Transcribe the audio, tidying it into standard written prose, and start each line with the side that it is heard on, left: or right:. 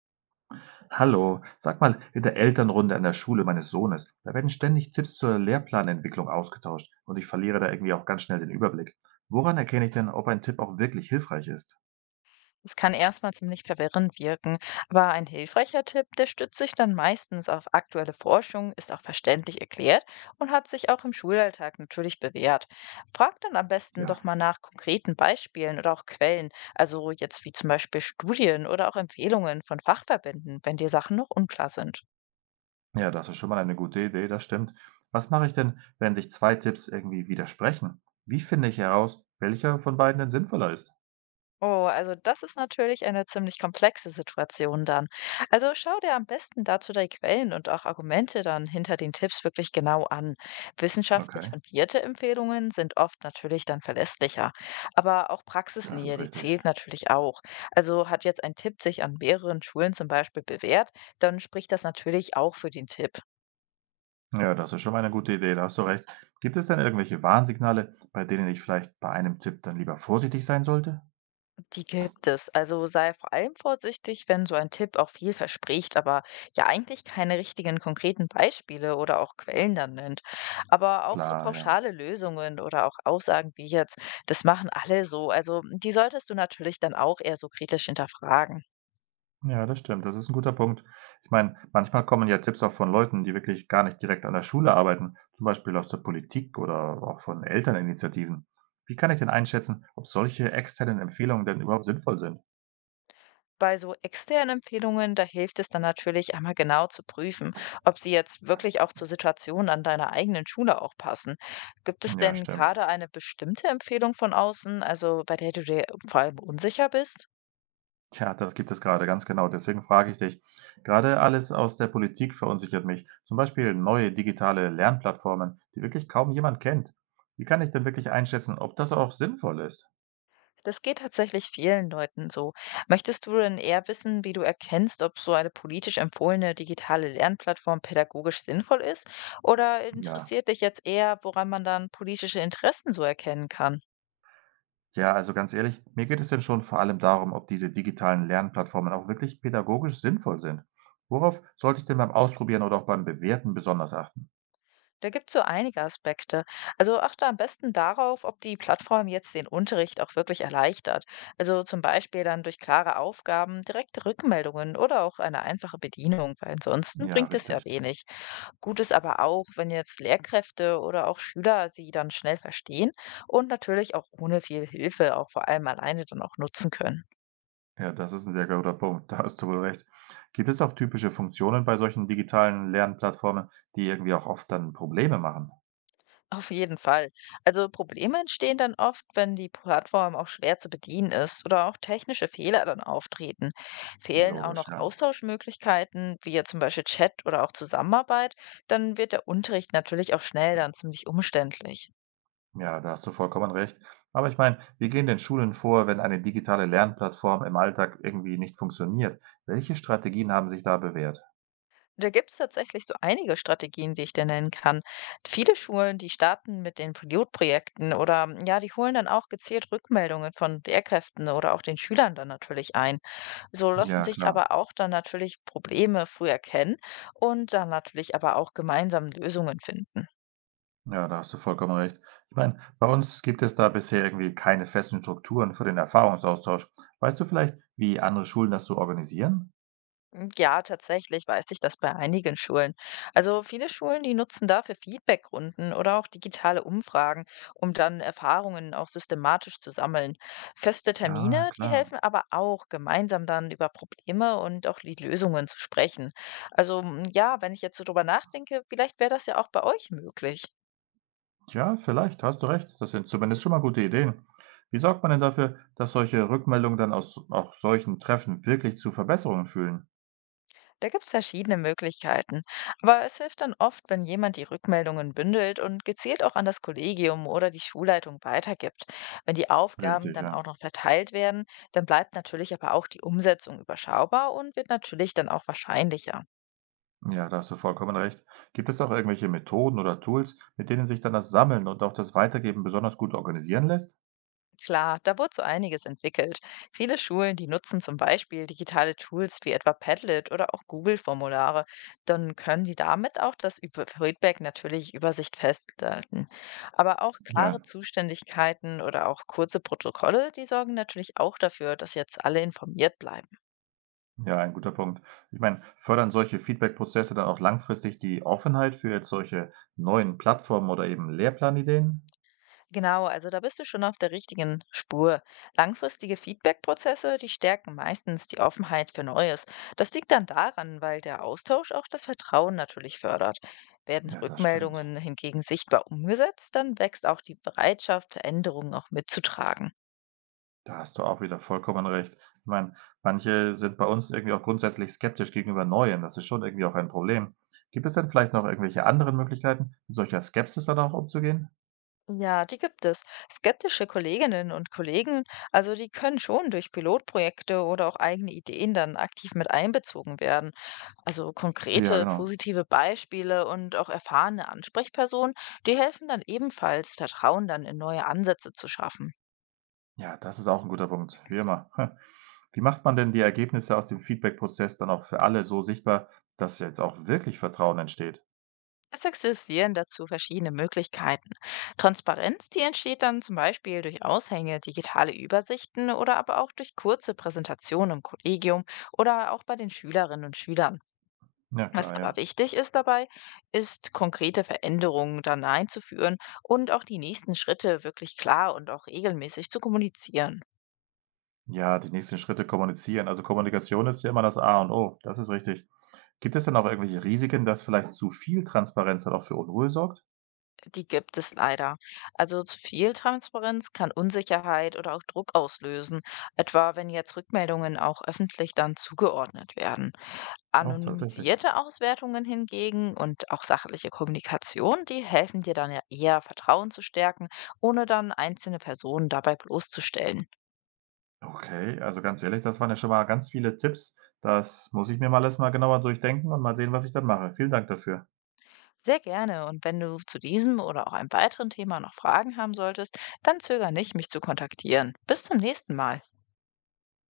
right: Hallo, sag mal, in der Elternrunde an der Schule meines Sohnes, da werden ständig Tipps zur Lehrplanentwicklung ausgetauscht und ich verliere da irgendwie auch ganz schnell den Überblick. Woran erkenne ich denn, ob ein Tipp auch wirklich hilfreich ist?
left: Das kann erstmal ziemlich verwirrend wirken, aber ein hilfreicher Tipp, der stützt sich dann meistens auf aktuelle Forschung, ist auch verständlich erklärt und hat sich auch im Schulalltag natürlich bewährt. Frag dann am besten doch
right: Ja,
left: mal nach konkreten Beispielen oder auch Quellen, also jetzt wie zum Beispiel Studien oder auch Empfehlungen von Fachverbänden, wenn dir Sachen noch unklar sind.
right: ja, das ist schon mal eine gute Idee, das stimmt. Was mache ich denn, wenn sich zwei Tipps irgendwie widersprechen? Wie finde ich heraus, welcher von beiden denn sinnvoller ist?
left: Oh, also das ist natürlich eine ziemlich komplexe Situation dann. Also schau dir am besten dazu die Quellen und auch Argumente dann hinter den Tipps wirklich genau an. Wissenschaftlich
right: Okay,
left: fundierte Empfehlungen sind oft natürlich dann verlässlicher, aber auch
right: das
left: Praxisnähe,
right: ist
left: die
right: richtig.
left: zählt natürlich auch. Also hat jetzt ein Tipp sich an mehreren Schulen zum Beispiel bewährt, dann spricht das natürlich auch für den Tipp.
right: Ja, das ist schon mal eine gute Idee, da hast du recht. Gibt es denn irgendwelche Warnsignale, bei denen ich vielleicht bei einem Tipp dann lieber vorsichtig sein sollte?
left: Die gibt es. Also sei vor allem vorsichtig, wenn so ein Tipp auch viel verspricht, aber ja eigentlich keine richtigen konkreten Beispiele oder auch Quellen dann nennt. Aber auch so
right: Klar, ja.
left: pauschale Lösungen oder auch Aussagen wie jetzt, das machen alle so. Also die solltest du natürlich dann auch eher so kritisch hinterfragen.
right: Ja, das stimmt. Das ist 'n guter Punkt. Ich meine, manchmal kommen ja Tipps auch von Leuten, die wirklich gar nicht direkt an der Schule arbeiten, zum Beispiel aus der Politik oder auch von Elterninitiativen. Wie kann ich denn einschätzen, ob solche externen Empfehlungen denn überhaupt sinnvoll sind?
left: Bei so externen Empfehlungen, da hilft es dann natürlich einmal genau zu prüfen, ob sie jetzt wirklich auch zur Situation an deiner eigenen Schule auch passen. Gibt es
right: Ja,
left: denn
right: stimmt.
left: gerade eine bestimmte Empfehlung von außen, also bei der du dir vor allem unsicher bist?
right: Tja, das gibt es gerade, ganz genau. Deswegen frage ich dich. Gerade alles aus der Politik verunsichert mich. Zum Beispiel neue digitale Lernplattformen, die wirklich kaum jemand kennt. Wie kann ich denn wirklich einschätzen, ob das auch sinnvoll ist?
left: Das geht tatsächlich vielen Leuten so. Möchtest du denn eher wissen, wie du erkennst, ob so eine politisch empfohlene digitale Lernplattform pädagogisch sinnvoll ist? Oder
right: Ja.
left: interessiert dich jetzt eher, woran man dann politische Interessen so erkennen kann?
right: Ja, also ganz ehrlich, mir geht es denn schon vor allem darum, ob diese digitalen Lernplattformen auch wirklich pädagogisch sinnvoll sind. Worauf sollte ich denn beim Ausprobieren oder auch beim Bewerten besonders achten?
left: Da gibt's so einige Aspekte. Also achte am besten darauf, ob die Plattform jetzt den Unterricht auch wirklich erleichtert. Also zum Beispiel dann durch klare Aufgaben, direkte Rückmeldungen oder auch eine einfache Bedienung, weil ansonsten
right: Ja,
left: bringt es ja
right: richtig.
left: wenig. Gut ist aber auch, wenn jetzt Lehrkräfte oder auch Schüler sie dann schnell verstehen und natürlich auch ohne viel Hilfe auch vor allem alleine dann auch nutzen können.
right: Ja, das ist ein sehr guter Punkt. Da hast du wohl recht. Gibt es auch typische Funktionen bei solchen digitalen Lernplattformen, die irgendwie auch oft dann Probleme machen?
left: Auf jeden Fall. Also Probleme entstehen dann oft, wenn die Plattform auch schwer zu bedienen ist oder auch technische Fehler dann auftreten. Fehlen auch
right: Logisch,
left: noch
right: ja.
left: Austauschmöglichkeiten, wie ja zum Beispiel Chat oder auch Zusammenarbeit, dann wird der Unterricht natürlich auch schnell dann ziemlich umständlich.
right: Ja, da hast du vollkommen recht. Aber ich meine, wie gehen denn Schulen vor, wenn eine digitale Lernplattform im Alltag irgendwie nicht funktioniert? Welche Strategien haben sich da bewährt?
left: Da gibt es tatsächlich so einige Strategien, die ich dir nennen kann. Viele Schulen, die starten mit den Pilotprojekten oder ja, die holen dann auch gezielt Rückmeldungen von Lehrkräften oder auch den Schülern dann natürlich ein. So lassen
right: Ja,
left: sich
right: klar.
left: aber auch dann natürlich Probleme früh erkennen und dann natürlich aber auch gemeinsam Lösungen finden.
right: Ja, da hast du vollkommen recht. Ich meine, bei uns gibt es da bisher irgendwie keine festen Strukturen für den Erfahrungsaustausch. Weißt du vielleicht, wie andere Schulen das so organisieren?
left: Hm, ja, tatsächlich weiß ich das bei einigen Schulen. Also viele Schulen, die nutzen dafür Feedbackrunden oder auch digitale Umfragen, um dann Erfahrungen auch systematisch zu sammeln. Feste
right: Ah,
left: Termine, die
right: klar.
left: helfen aber auch, gemeinsam dann über Probleme und auch die Lösungen zu sprechen. Also ja, wenn ich jetzt so drüber nachdenke, vielleicht wäre das ja auch bei euch möglich.
right: Ja, vielleicht, hast du recht. Das sind zumindest schon mal gute Ideen. Wie sorgt man denn dafür, dass solche Rückmeldungen dann aus auch solchen Treffen wirklich zu Verbesserungen führen?
left: Da gibt es verschiedene Möglichkeiten. Aber es hilft dann oft, wenn jemand die Rückmeldungen bündelt und gezielt auch an das Kollegium oder die Schulleitung weitergibt. Wenn die Aufgaben
right: Richtig,
left: dann
right: ja.
left: auch noch verteilt werden, dann bleibt natürlich aber auch die Umsetzung überschaubar und wird natürlich dann auch wahrscheinlicher.
right: Ja, da hast du vollkommen recht. Gibt es auch irgendwelche Methoden oder Tools, mit denen sich dann das Sammeln und auch das Weitergeben besonders gut organisieren lässt?
left: Klar, da wurde so einiges entwickelt. Viele Schulen, die nutzen zum Beispiel digitale Tools wie etwa Padlet oder auch Google-Formulare. Dann können die damit auch das Feedback natürlich Übersicht festhalten. Aber auch klare
right: Ja,
left: Zuständigkeiten oder auch kurze Protokolle, die sorgen natürlich auch dafür, dass jetzt alle informiert bleiben.
right: ja, ein guter Punkt. Ich meine, fördern solche Feedback-Prozesse dann auch langfristig die Offenheit für jetzt solche neuen Plattformen oder eben Lehrplanideen?
left: Genau, also da bist du schon auf der richtigen Spur. Langfristige Feedback-Prozesse, die stärken meistens die Offenheit für Neues. Das liegt dann daran, weil der Austausch auch das Vertrauen natürlich fördert. Werden
right: Ja, das stimmt.
left: Rückmeldungen hingegen sichtbar umgesetzt, dann wächst auch die Bereitschaft, Veränderungen auch mitzutragen.
right: Da hast du auch wieder vollkommen recht. Ich meine, manche sind bei uns irgendwie auch grundsätzlich skeptisch gegenüber Neuen. Das ist schon irgendwie auch ein Problem. Gibt es denn vielleicht noch irgendwelche anderen Möglichkeiten, mit solcher Skepsis dann auch umzugehen?
left: Ja, die gibt es. Skeptische Kolleginnen und Kollegen, also die können schon durch Pilotprojekte oder auch eigene Ideen dann aktiv mit einbezogen werden. Also
right: Ja,
left: konkrete
right: genau.
left: positive Beispiele und auch erfahrene Ansprechpersonen, die helfen dann ebenfalls, Vertrauen dann in neue Ansätze zu schaffen.
right: Ja, das ist auch ein guter Punkt, wie immer. Wie macht man denn die Ergebnisse aus dem Feedback-Prozess dann auch für alle so sichtbar, dass jetzt auch wirklich Vertrauen entsteht?
left: Es existieren dazu verschiedene Möglichkeiten. Transparenz, die entsteht dann zum Beispiel durch Aushänge, digitale Übersichten oder aber auch durch kurze Präsentationen im Kollegium oder auch bei den Schülerinnen und Schülern.
right: Ja
left: Was
right: klar,
left: aber
right: ja.
left: wichtig ist dabei, ist, konkrete Veränderungen dann einzuführen und auch die nächsten Schritte wirklich klar und auch regelmäßig zu kommunizieren.
right: Ja, die nächsten Schritte kommunizieren. Also, Kommunikation ist ja immer das A und O. Das ist richtig. Gibt es denn auch irgendwelche Risiken, dass vielleicht zu viel Transparenz dann auch für Unruhe sorgt?
left: Die gibt es leider. Also zu viel Transparenz kann Unsicherheit oder auch Druck auslösen, etwa wenn jetzt Rückmeldungen auch öffentlich dann zugeordnet werden.
right: Oh, tatsächlich.
left: Anonymisierte Auswertungen hingegen und auch sachliche Kommunikation, die helfen dir dann ja eher, Vertrauen zu stärken, ohne dann einzelne Personen dabei bloßzustellen.
right: Okay, also, ganz ehrlich, das waren ja schon mal ganz viele Tipps. Das muss ich mir mal erst mal genauer durchdenken und mal sehen, was ich dann mache. Vielen Dank dafür.
left: Sehr gerne. Und wenn du zu diesem oder auch einem weiteren Thema noch Fragen haben solltest, dann zöger nicht, mich zu kontaktieren. Bis zum nächsten Mal.